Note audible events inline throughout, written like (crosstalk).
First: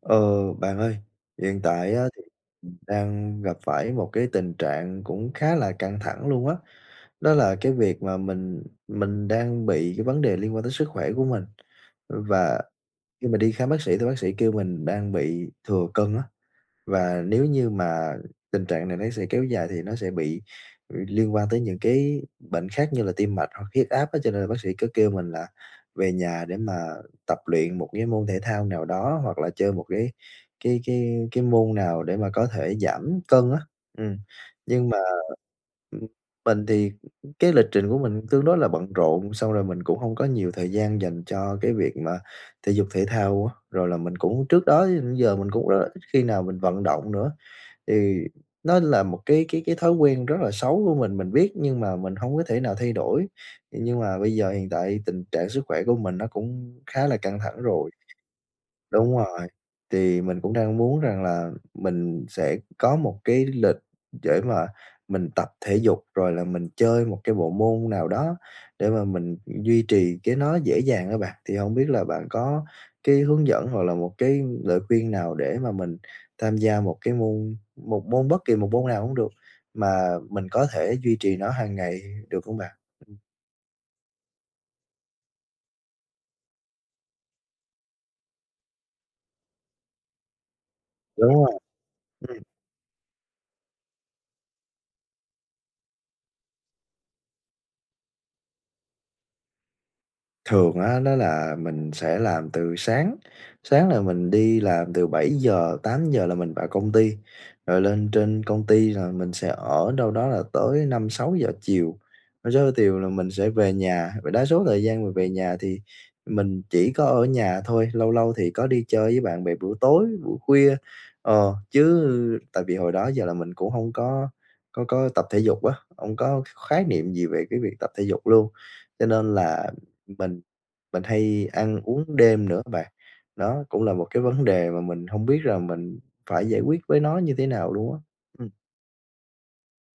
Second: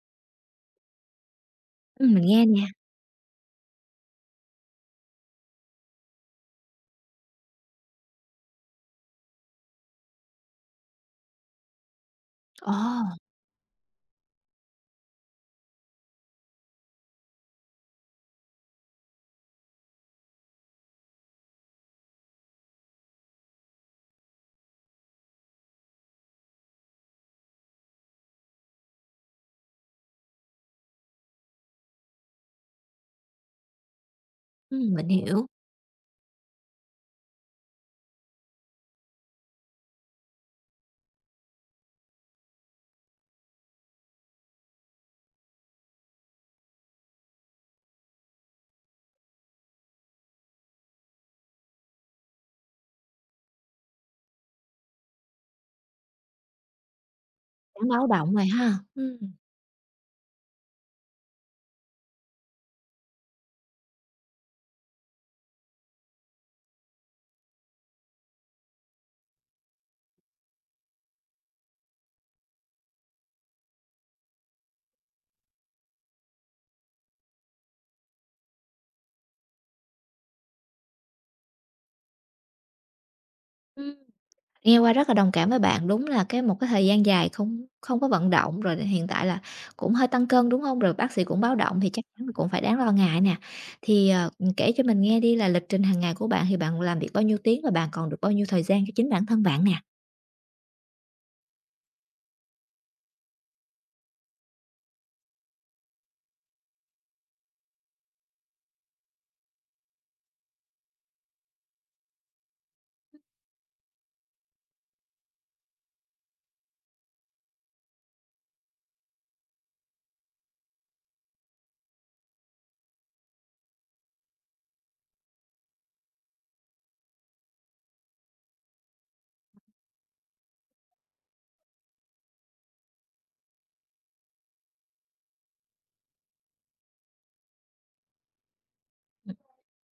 Ờ, bạn ơi, hiện tại á thì Mình nghe nè. mình đang gặp phải một cái tình trạng cũng khá là căng thẳng luôn á. Đó là cái việc mà mình đang bị cái vấn đề liên quan tới sức khỏe của mình. Và Ồ, khi mà đi khám bác sĩ thì bác sĩ kêu mình đang bị thừa cân á. Và nếu như mà tình trạng này nó sẽ kéo dài thì nó sẽ bị liên quan tới những cái bệnh khác như là tim mạch hoặc huyết áp á, cho nên là bác sĩ có kêu mình là về nhà để mà tập luyện một cái môn thể thao nào đó hoặc là chơi một cái môn nào để mà có thể giảm cân á. Ừm, nhưng mà, mình hiểu, mình thì cái lịch trình của mình tương đối là bận rộn, xong rồi mình cũng không có nhiều thời gian dành cho cái việc mà thể dục thể thao á. Rồi là mình cũng trước đó đến giờ mình cũng rất là ít khi nào mình vận động nữa, thì nó là một cái thói quen rất là xấu của mình biết nhưng mà mình không có thể nào thay đổi. Nhưng mà bây giờ hiện tại tình trạng sức khỏe của mình nó cũng khá là căng thẳng cũng rồi. báo động rồi ha. Đúng rồi, thì mình cũng đang muốn rằng là mình sẽ có một cái lịch để mà mình tập thể dục, rồi là mình chơi một cái bộ môn nào đó để mà mình duy trì cái nó dễ dàng á bạn. Thì không biết là bạn có cái hướng dẫn hoặc là một cái lời khuyên nào để mà mình tham gia một cái môn một môn bất kỳ một môn nào cũng được, mà mình có thể duy trì nó hàng ngày được không bạn? ừm, nghe qua rất là đồng cảm với bạn, đúng là cái một cái thời gian dài không không có vận động rồi hiện tại là cũng hơi tăng cân, đúng hông? Rồi bác sĩ Đúng cũng báo rồi. động thì chắc chắn là cũng phải đáng lo ngại nè. Thì, kể cho mình nghe đi là lịch trình hàng ngày của bạn thì bạn làm việc bao nhiêu tiếng và bạn còn được bao nhiêu thời gian cho chính bản thân bạn nè? Thường á, đó là mình sẽ làm từ sáng, sáng là mình đi làm từ 7 giờ 8 giờ là mình vào công ty, rồi lên trên công ty là mình sẽ ở đâu đó là tới 5 6 giờ chiều. Rồi sau chiều là mình sẽ về nhà, và đa số thời gian mình về nhà thì mình chỉ có ở nhà thôi, lâu lâu thì có đi chơi với bạn bè buổi tối, buổi khuya, chứ tại vì hồi đó giờ là mình cũng không có tập thể dục á, không có khái niệm gì về cái việc tập thể dục luôn. Cho nên là mình mình hay ăn uống đêm nữa bạn. Đó cũng là một cái vấn đề mà mình hông biết rằng mình phải giải quyết với nó như thế nào luôn á. Ừm,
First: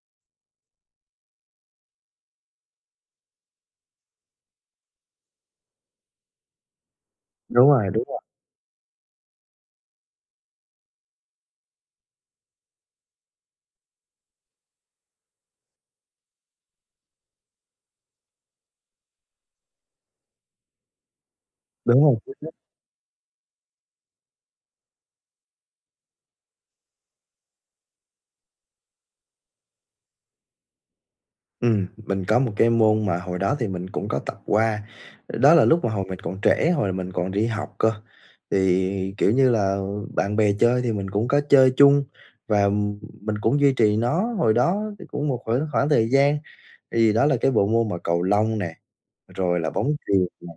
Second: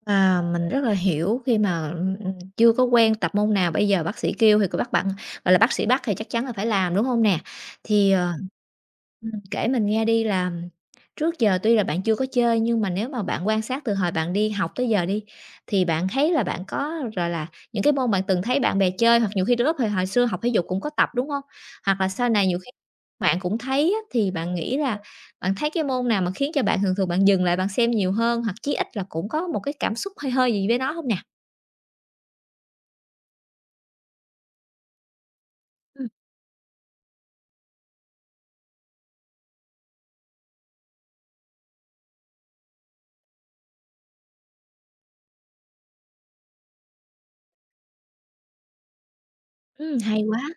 À, mình rất là hiểu khi mà, chưa có quen tập môn nào, bây giờ bác sĩ kêu thì cứ bắt bạn gọi là, bác sĩ bắt thì chắc chắn là phải làm, đúng hông nè? đúng rồi, đúng Thì, rồi, kể mình nghe đi là trước giờ tuy là bạn chưa có chơi nhưng mà nếu mà bạn quan sát từ hồi bạn đi học tới giờ đi, thì bạn thấy là bạn có, rồi là, những cái môn bạn từng thấy bạn bè chơi hoặc nhiều khi lúc hồi hồi xưa học thể dục cũng có tập, đúng không? Hoặc đúng là sau rồi. này nhiều khi bạn cũng thấy á, thì bạn nghĩ là bạn thấy cái môn nào mà khiến cho bạn thường thường bạn dừng lại bạn xem nhiều hơn, hoặc chí ít là cũng có một cái cảm xúc hơi hơi gì với nó không nè? Mình có một cái môn mà hồi đó thì mình cũng có tập qua, đó là lúc mà hồi Ừm, mình còn trẻ, hồi mình còn đi học cơ. Thì, kiểu như là, bạn bè chơi thì mình cũng có chơi chung và mình cũng duy trì nó hồi đó thì cũng một khoảng khoảng thời gian. Thì đó là cái bộ môn mà cầu lông nè. Rồi là bóng hay chuyền quá! nè,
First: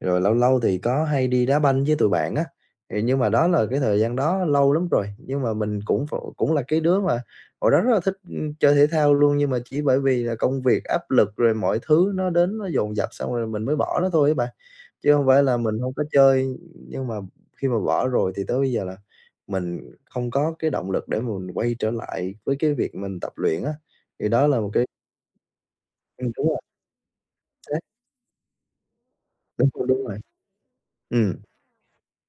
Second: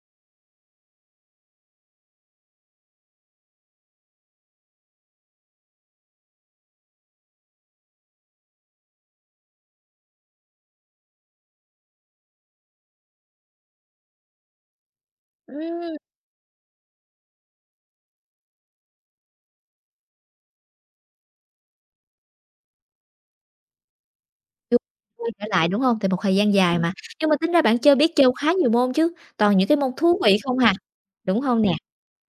rồi lâu lâu thì có hay đi đá banh với tụi bạn á, thì nhưng mà đó là cái thời gian đó lâu lắm rồi, nhưng mà mình cũng ph cũng là cái đứa mà hồi đó rất là thích, chơi thể thao luôn, nhưng mà chỉ bởi vì là công việc áp lực rồi mọi thứ nó đến nó dồn dập xong rồi mình mới bỏ nó thôi á bạn. Chứ không phải là mình không Ừm. có chơi, nhưng mà khi mà bỏ rồi thì tới bây giờ là mình không có cái động lực để mình quay trở lại với cái việc mình tập luyện á, thì đó là một Chưa cái quay trở lại, đúng hông? Tại một thời đúng gian rồi, dài mà. Nhưng mà tính ra chính xác, bạn chơi biết chơi khá nhiều môn chứ, toàn đúng những cái rồi, môn đúng rồi. thú vị không hà, Ừm, đúng hông nè?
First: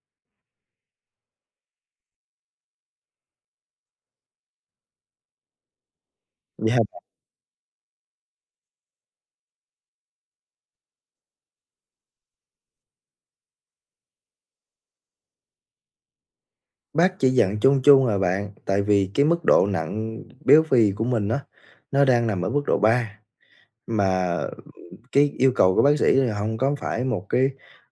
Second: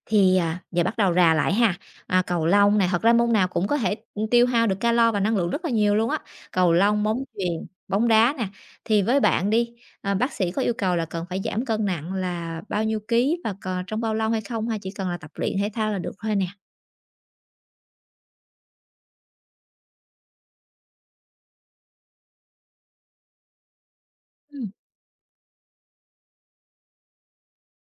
Thì, à, giờ bắt đầu rà lại ha, à, cầu lông nè, thật ra môn nào cũng có thể, tiêu hao được calo và năng lượng rất là nhiều luôn á, cầu yeah. lông, bóng chuyền, bóng đá nè. Thì với bạn đi, à, bác sĩ có yêu cầu là cần phải giảm cân nặng là bao nhiêu ký và cò trong bao lâu hay không hay chỉ cần là tập luyện thể thao là được thôi nè? Bác chỉ dặn chung chung à bạn, tại vì cái mức độ nặng béo phì của mình á, nó đang nằm ở mức độ 3, mà Ừm, cái yêu cầu của bác sĩ là hông có phải một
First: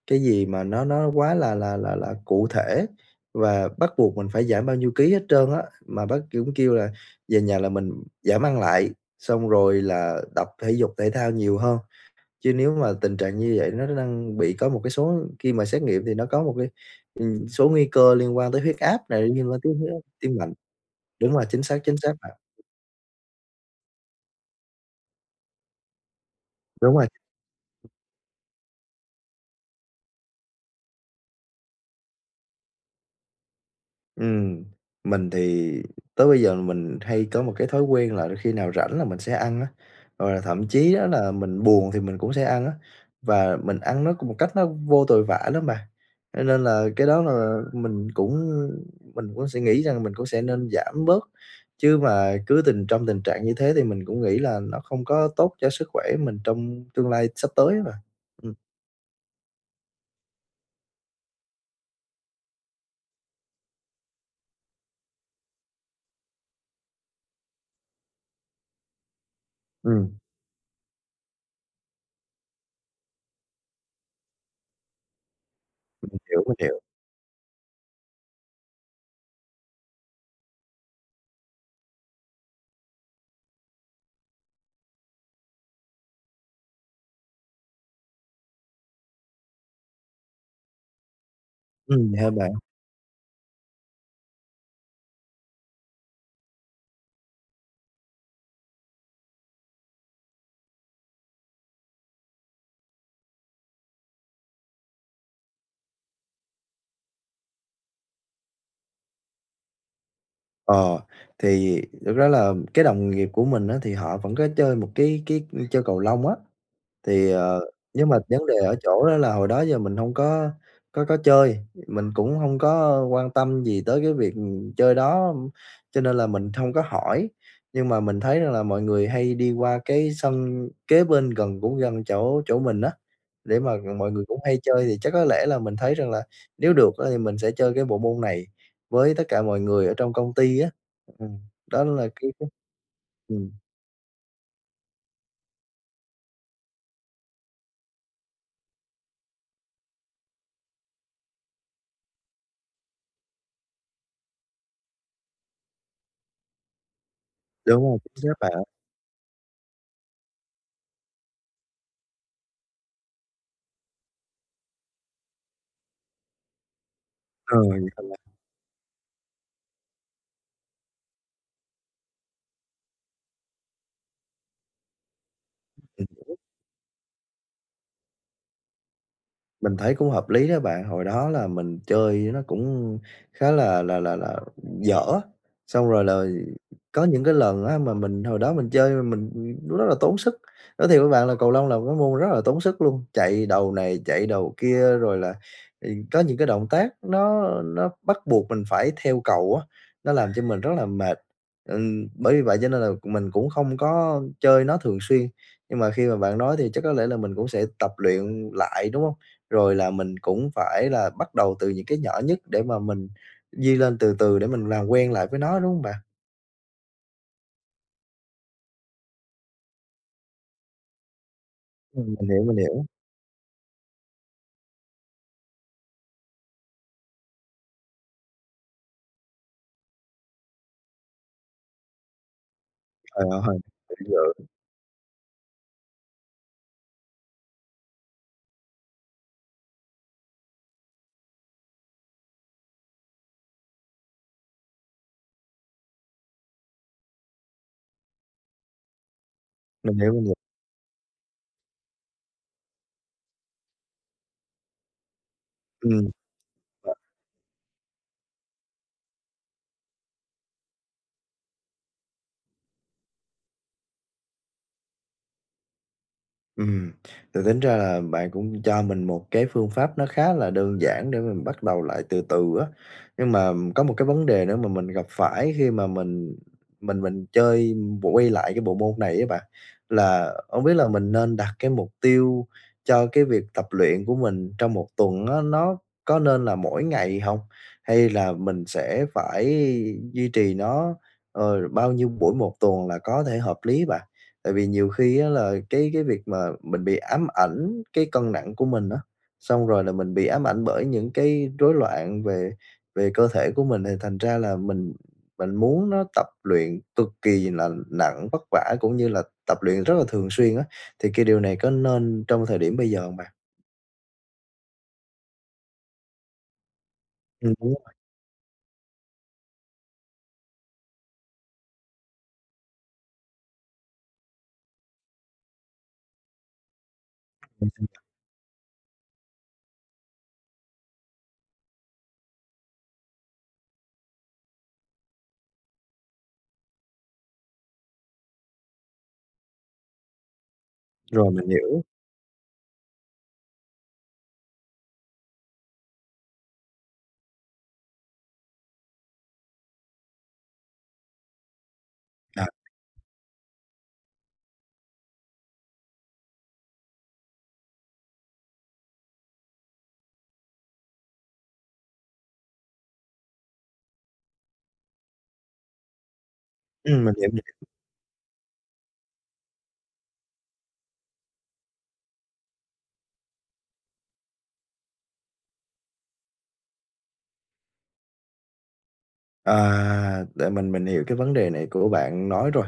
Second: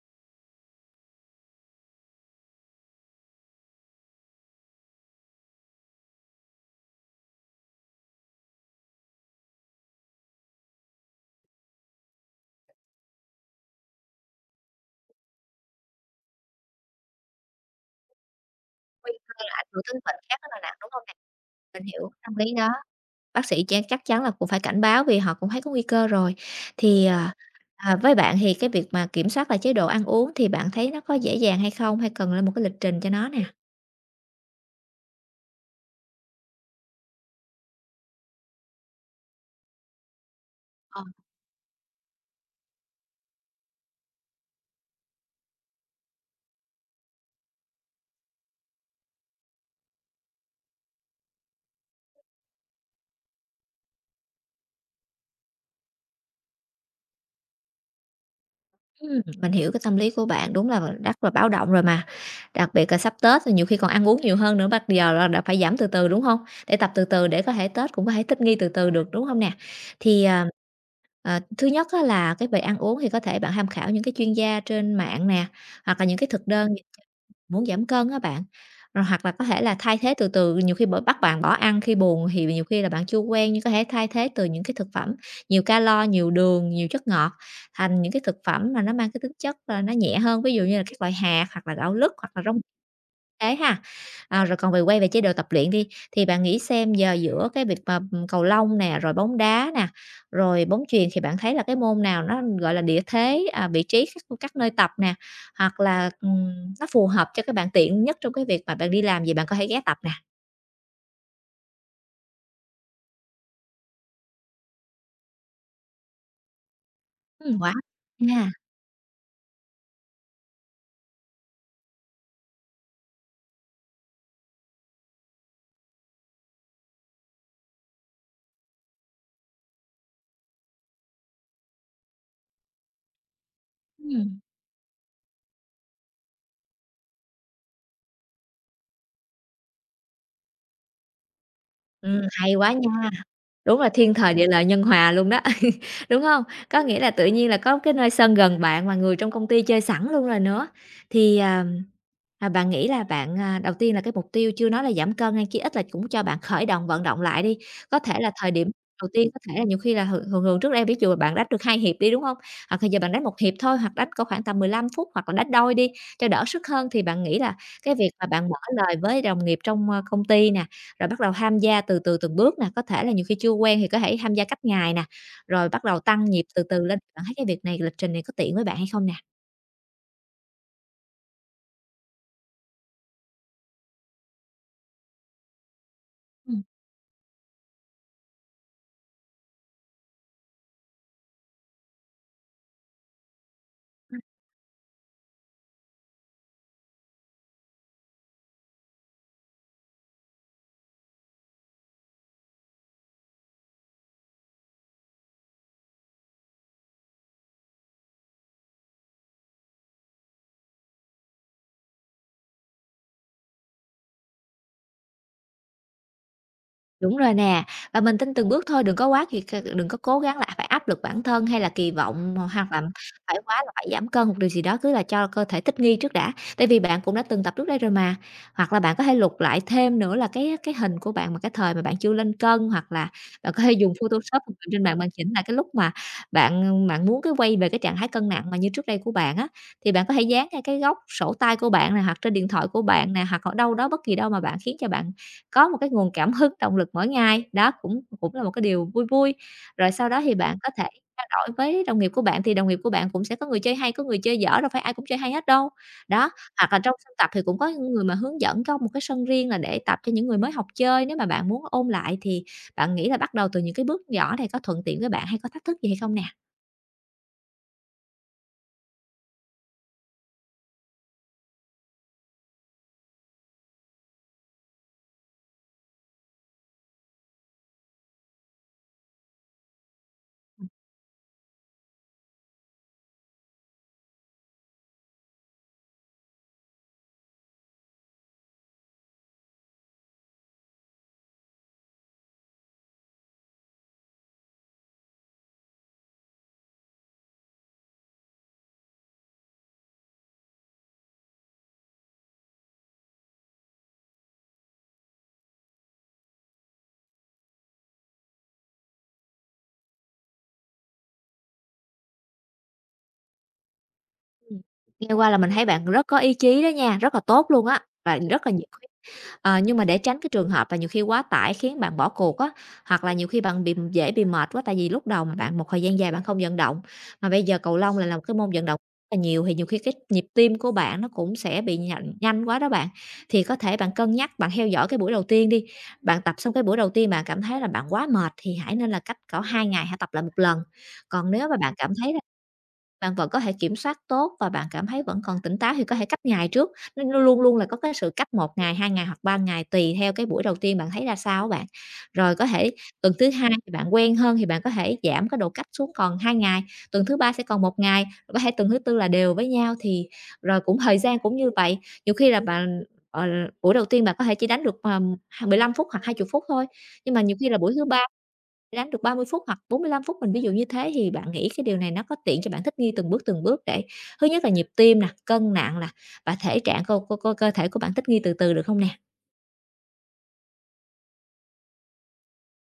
cái gì mà nó quá là cụ thể và bắt buộc mình phải giảm bao nhiêu ký hết trơn á. Mà bác cũng kêu là về nhà là mình giảm ăn lại, xong rồi là tập thể dục thể thao nhiều hơn. Chứ nếu mà tình trạng như vậy nó đang bị có một cái số khi mà xét nghiệm thì nó có một cái, số nguy cơ liên quan tới huyết áp này, liên quan Ảnh tới hưởng huyết áp tới bệnh tim khác rất mạch. là nặng, đúng hông nè? Đúng rồi, Mình chính hiểu xác bạn. tâm lý đó. Bác sĩ chắc chắn là cũng phải cảnh báo vì họ cũng thấy có nguy cơ rồi. Đúng Thì, rồi. à, với bạn thì cái việc mà kiểm soát lại chế độ ăn uống thì bạn thấy nó có dễ dàng hay không? Hay cần lên một cái lịch trình cho nó nè? Ừm, mình thì tới bây giờ mình hay có một cái thói quen là khi nào rảnh là mình sẽ ăn á, rồi là thậm chí Ờ. đó là mình buồn thì mình cũng sẽ ăn á, và mình ăn nó cũng một cách nó vô tội vạ lắm bạn. Cho nên là cái đó là mình cũng sẽ nghĩ rằng mình cũng sẽ nên giảm bớt, chứ mà cứ tình trong tình trạng như thế thì mình cũng nghĩ là nó không có tốt cho sức khỏe mình trong tương lai sắp tới á bạn. Ừm, Mình hiểu cái tâm lý của bạn, đúng là rất là báo động rồi mà. Đặc biệt là sắp Tết thì nhiều khi còn ăn uống nhiều hơn nữa, bắt giờ là đã phải giảm từ từ, đúng không? Để tập từ từ để có thể Tết cũng có thể thích nghi từ từ được, đúng không nè? Thì, à, thứ nhất á là cái về ăn uống thì có thể bạn tham khảo những cái chuyên gia trên mạng nè, hoặc là mình những cái hiểu, thực mình đơn hiểu. muốn giảm cân á bạn, rồi hoặc là có thể là thay thế từ từ, nhiều khi bởi bắt bạn bỏ ăn khi buồn thì nhiều khi là bạn chưa quen, nhưng có thể thay thế từ những cái thực phẩm nhiều calo, nhiều đường, nhiều chất ngọt thành những cái thực phẩm mà nó mang cái tính chất là nó nhẹ hơn, ví dụ như là các loại hạt hoặc là gạo lứt Hả hoặc là bạn? rong. Thế ha? À, rồi còn về quay về chế độ tập luyện đi, thì bạn nghĩ xem giờ giữa cái việc mà, cầu lông nè, rồi bóng đá nè, rồi bóng chuyền thì bạn thấy là cái môn nào nó, gọi là, địa thế, à, vị trí các nơi tập nè, hoặc là, nó phù hợp cho các bạn tiện nhất trong cái việc mà bạn đi làm gì bạn có thể ghé tập nè? Ờ, thì thực ra là cái đồng nghiệp của mình á, thì họ vẫn có chơi một cái chơi cầu lông á, thì, Quá nhưng mà vấn ha. đề ở chỗ đó là hồi đó giờ mình không có chơi, mình cũng không có quan tâm gì tới cái việc, chơi đó, cho nên là mình không có hỏi. Nhưng mà mình thấy rằng là mọi người hay đi qua cái sân kế bên gần cũng gần chỗ chỗ mình á, để mà mọi người cũng Ừm, hay chơi thì chắc có lẽ là mình thấy rằng là nếu được á thì mình sẽ chơi cái bộ môn này với tất cả mọi người ở trong công ty á. Ừm, đó là cái hay quá. ừm, Đúng là thiên thời địa lợi nhân hòa luôn đó, (laughs) đúng không? Có nghĩa là tự nhiên là có cái nơi sân gần bạn mà người trong công ty chơi sẵn luôn rồi nữa. Thì, à, bạn nghĩ là bạn, à đầu tiên là cái mục tiêu chưa nói là giảm cân hay chí ít là cũng cho bạn khởi động vận động lại đi. đúng rồi, Có thể chính là xác thời bạn. điểm đầu tiên có thể là nhiều khi là thường thường thường trước đây ví dụ là bạn đánh được 2 hiệp đi, đúng không? Hoặc là giờ bạn đánh một hiệp thôi, hoặc đánh có khoảng tầm 15 phút, hoặc là đánh đôi đi cho đỡ sức hơn. Thì bạn nghĩ là Ờ, cái việc mà bạn mở lời với đồng nghiệp trong, công ty nè, rồi bắt đầu tham gia từ từ từng bước nè, có thể là nhiều khi chưa quen thì có thể tham gia cách ngày nè, rồi bắt đầu tăng nhịp từ từ lên. Bạn thấy cái việc này, lịch trình này có tiện với bạn hay không nè? Mình thấy cũng hợp lý đó bạn, hồi đó là mình chơi nó cũng khá là dở, xong rồi là có những cái lần á mà mình hồi đó mình chơi mà mình, nó rất là tốn sức. Nói thiệt với bạn là cầu lông là một cái môn rất là tốn sức luôn, chạy đầu này, chạy đầu kia, rồi là, có những cái động tác nó bắt buộc mình phải theo cầu á, nó làm cho mình rất là mệt. Bởi vì vậy cho nên là mình cũng không có chơi nó thường xuyên, nhưng mà khi mà bạn nói thì chắc có lẽ là mình cũng sẽ tập luyện lại, đúng không? Rồi là mình cũng phải là bắt đầu từ những cái nhỏ nhất để mà mình đi lên từ từ để mình làm quen lại với nó, đúng hông bạn? Đúng rồi nè, và mình tin từng bước thôi, đừng có quá kỳ, đừng có cố gắng là phải áp lực bản thân hay là kỳ Mình vọng hiểu, mình hoặc là hiểu. phải quá là phải giảm cân một điều gì đó, cứ là cho cơ thể thích nghi trước đã. Tại vì bạn cũng đã từng tập trước đây rồi mà. Hoặc là bạn có thể lục lại thêm nữa là cái hình của bạn mà cái thời mà bạn chưa lên cân, hoặc là Trời bạn ơi, có thể dùng mình Photoshop hiểu, hoặc là trên mạng bạn chỉnh lại cái lúc mà bạn bạn muốn cái quay về cái trạng thái cân nặng mà như trước đây của bạn á, thì bạn có thể dán ngay cái góc sổ tay của bạn này hoặc trên điện thoại của bạn này hoặc ở đâu đó bất kỳ đâu mà bạn khiến cho bạn có một cái nguồn cảm hứng, động lực mỗi ngày, đó cũng cũng là một cái điều vui vui. Rồi mình sau hiểu, đó mình hiểu. thì bạn có thể trao đổi với đồng nghiệp của bạn, thì đồng nghiệp của bạn cũng sẽ có người chơi hay, có người chơi dở, đâu phải ai cũng chơi hay hết đâu. Ừm. Đó, hoặc là trong sân tập thì cũng có những người mà hướng dẫn có một cái sân riêng là để tập cho những người mới học chơi. Nếu mà bạn muốn ôn lại thì bạn nghĩ là bắt đầu từ những cái bước nhỏ này có thuận tiện với bạn hay có thách thức gì hay không nè? Ừm, thì tính ra là bạn cũng cho mình một cái phương pháp nó khá là đơn giản để mình bắt đầu lại từ từ á. Nhưng mà có một cái vấn đề nữa mà mình gặp phải khi mà mình chơi quay lại cái bộ môn này á bạn, là không biết là mình nên đặt cái mục tiêu cho cái việc tập luyện của mình trong một tuần á, nó có nên là mỗi ngày không? Hay là mình sẽ phải duy trì nó, bao nhiêu buổi một tuần là có thể hợp lý bạn? Tại vì nhiều khi á là cái việc mà mình bị ám ảnh cái cân nặng của mình á, xong rồi là mình bị ám ảnh bởi những cái rối loạn về về cơ thể của mình thì thành ra là mình muốn nó tập luyện cực kỳ là nặng, vất vả cũng như là tập luyện rất là thường xuyên á, thì cái điều này có nên trong thời điểm bây giờ không bạn? Ừm. Nghe qua là mình thấy bạn rất có ý chí đó nha, rất là tốt luôn Đúng á, và rất là nhiệt. Ờ, nhưng mà để tránh cái trường hợp là nhiều khi quá tải khiến bạn bỏ cuộc á, hoặc là nhiều khi bạn bị dễ bị mệt quá tại vì lúc đầu mà bạn một thời gian dài bạn không vận động, mà bây giờ cầu rồi, lông lại là một cái môn vận động rất là nhiều thì nhiều khi cái nhịp tim của bạn nó cũng sẽ bị nhanh, nhanh quá đó bạn. Thì có thể bạn cân nhắc bạn theo dõi cái buổi đầu tiên đi. Bạn tập xong cái buổi đầu tiên bạn cảm thấy là bạn quá mệt thì hãy nên là cách cỡ 2 ngày hãy tập lại một lần. rồi, Còn mình nếu mà bạn hiểu. cảm thấy bạn vẫn có thể kiểm soát tốt và bạn cảm thấy vẫn còn tỉnh táo thì có thể cách ngày trước, nó luôn luôn là có cái sự cách 1 ngày, 2 ngày hoặc 3 ngày tùy theo cái buổi đầu tiên bạn thấy ra sao á bạn. Rồi À, có thể tuần thứ hai thì bạn quen hơn thì bạn có thể giảm cái độ cách xuống còn 2 ngày, tuần thứ ba sẽ còn 1 ngày, rồi có thể tuần thứ tư là đều với nhau thì rồi cũng thời gian cũng như vậy. Nhiều khi là bạn, ờ, buổi đầu tiên bạn có thể chỉ đánh được, h 15 phút hoặc 20 phút thôi, (clears throat) mình nhưng mà hiểu. nhiều khi là buổi thứ ba đánh được 30 phút hoặc 45 phút, mình ví dụ như thế, thì bạn nghĩ cái điều này nó có tiện cho bạn thích nghi từng bước để thứ nhất là nhịp tim nè, cân nặng nè, và thể trạng cơ cơ cơ cơ thể của bạn thích nghi từ từ được không nè? À, để mình hiểu cái vấn đề này của bạn nói rồi.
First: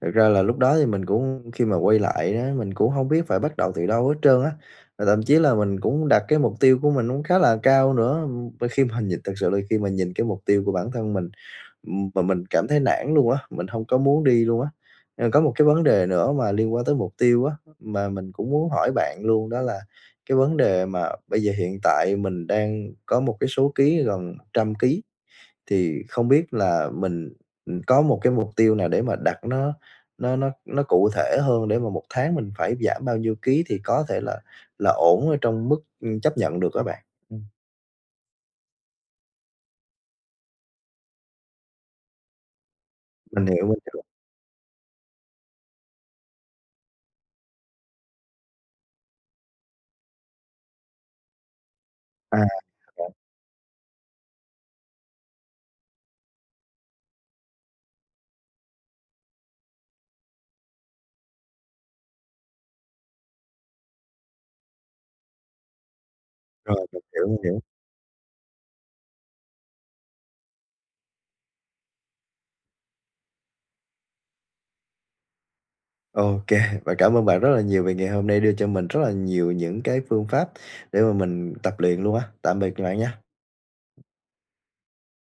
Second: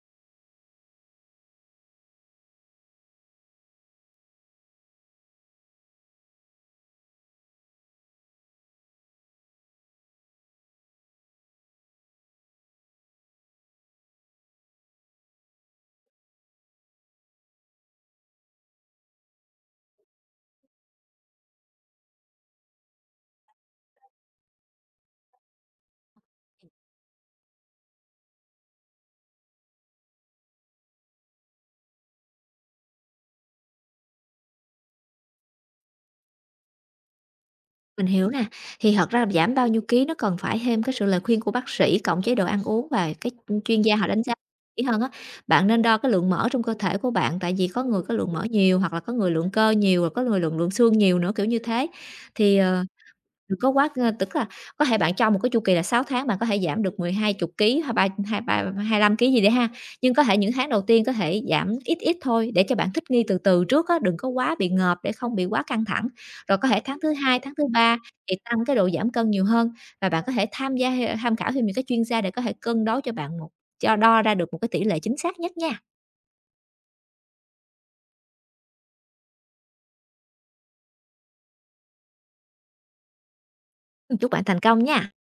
Thực ra là lúc đó thì mình cũng khi mà quay lại đó mình cũng không biết phải bắt đầu từ đâu hết trơn á, và thậm chí là mình cũng đặt cái mục tiêu của mình cũng khá là cao nữa. Khi mà nhìn thật sự là khi mà nhìn cái mục tiêu của bản thân mình, mà mình cảm thấy nản luôn á, mình không có muốn đi luôn á. Có một cái vấn đề nữa mà liên quan tới mục tiêu á, mà mình cũng muốn hỏi bạn luôn đó là cái vấn đề mà bây giờ hiện tại mình đang có một cái số ký gần 100 ký. Thì không biết là mình, có một cái mục tiêu nào để mà đặt nó nó cụ thể hơn để mà một tháng mình phải giảm bao nhiêu ký thì có thể là ổn ở trong mức, chấp nhận được á bạn? Ừm. Mình hiểu nè, thì thật ra giảm bao nhiêu ký nó cần phải thêm cái sự lời khuyên của bác sĩ cộng chế độ ăn uống và cái Mình hiểu, mình chuyên gia hiểu. họ đánh giá kỹ hơn á. Bạn nên đo cái lượng mỡ trong cơ thể của bạn, tại vì có người có lượng mỡ nhiều hoặc là có người lượng cơ nhiều, rồi có người lượng lượng xương nhiều nữa, kiểu như thế. À, Thì, rồi, đừng có quá tức là có thể bạn cho một cái chu kỳ là 6 tháng bạn có thể giảm được mười hai chục ký, hay ba hai lăm ký gì đấy ha, nhưng có thể những tháng đầu tiên có thể giảm ít ít thôi để cho bạn thích nghi từ từ trước á, đừng có quá bị ngợp để không bị quá căng thẳng. Rồi có thể rồi, tháng mình thứ hiểu, 2, mình tháng hiểu. thứ 3 thì tăng cái độ giảm cân nhiều hơn và bạn có thể tham khảo thêm những cái chuyên gia để có thể cân đối cho bạn một cho đo ra được một cái tỷ lệ chính xác nhất nha. Ô kê, và cảm ơn bạn rất là nhiều vì ngày hôm nay đưa cho mình rất là nhiều những cái phương pháp để mà mình tập luyện luôn á. Tạm biệt bạn nha. Chúc bạn thành công nha.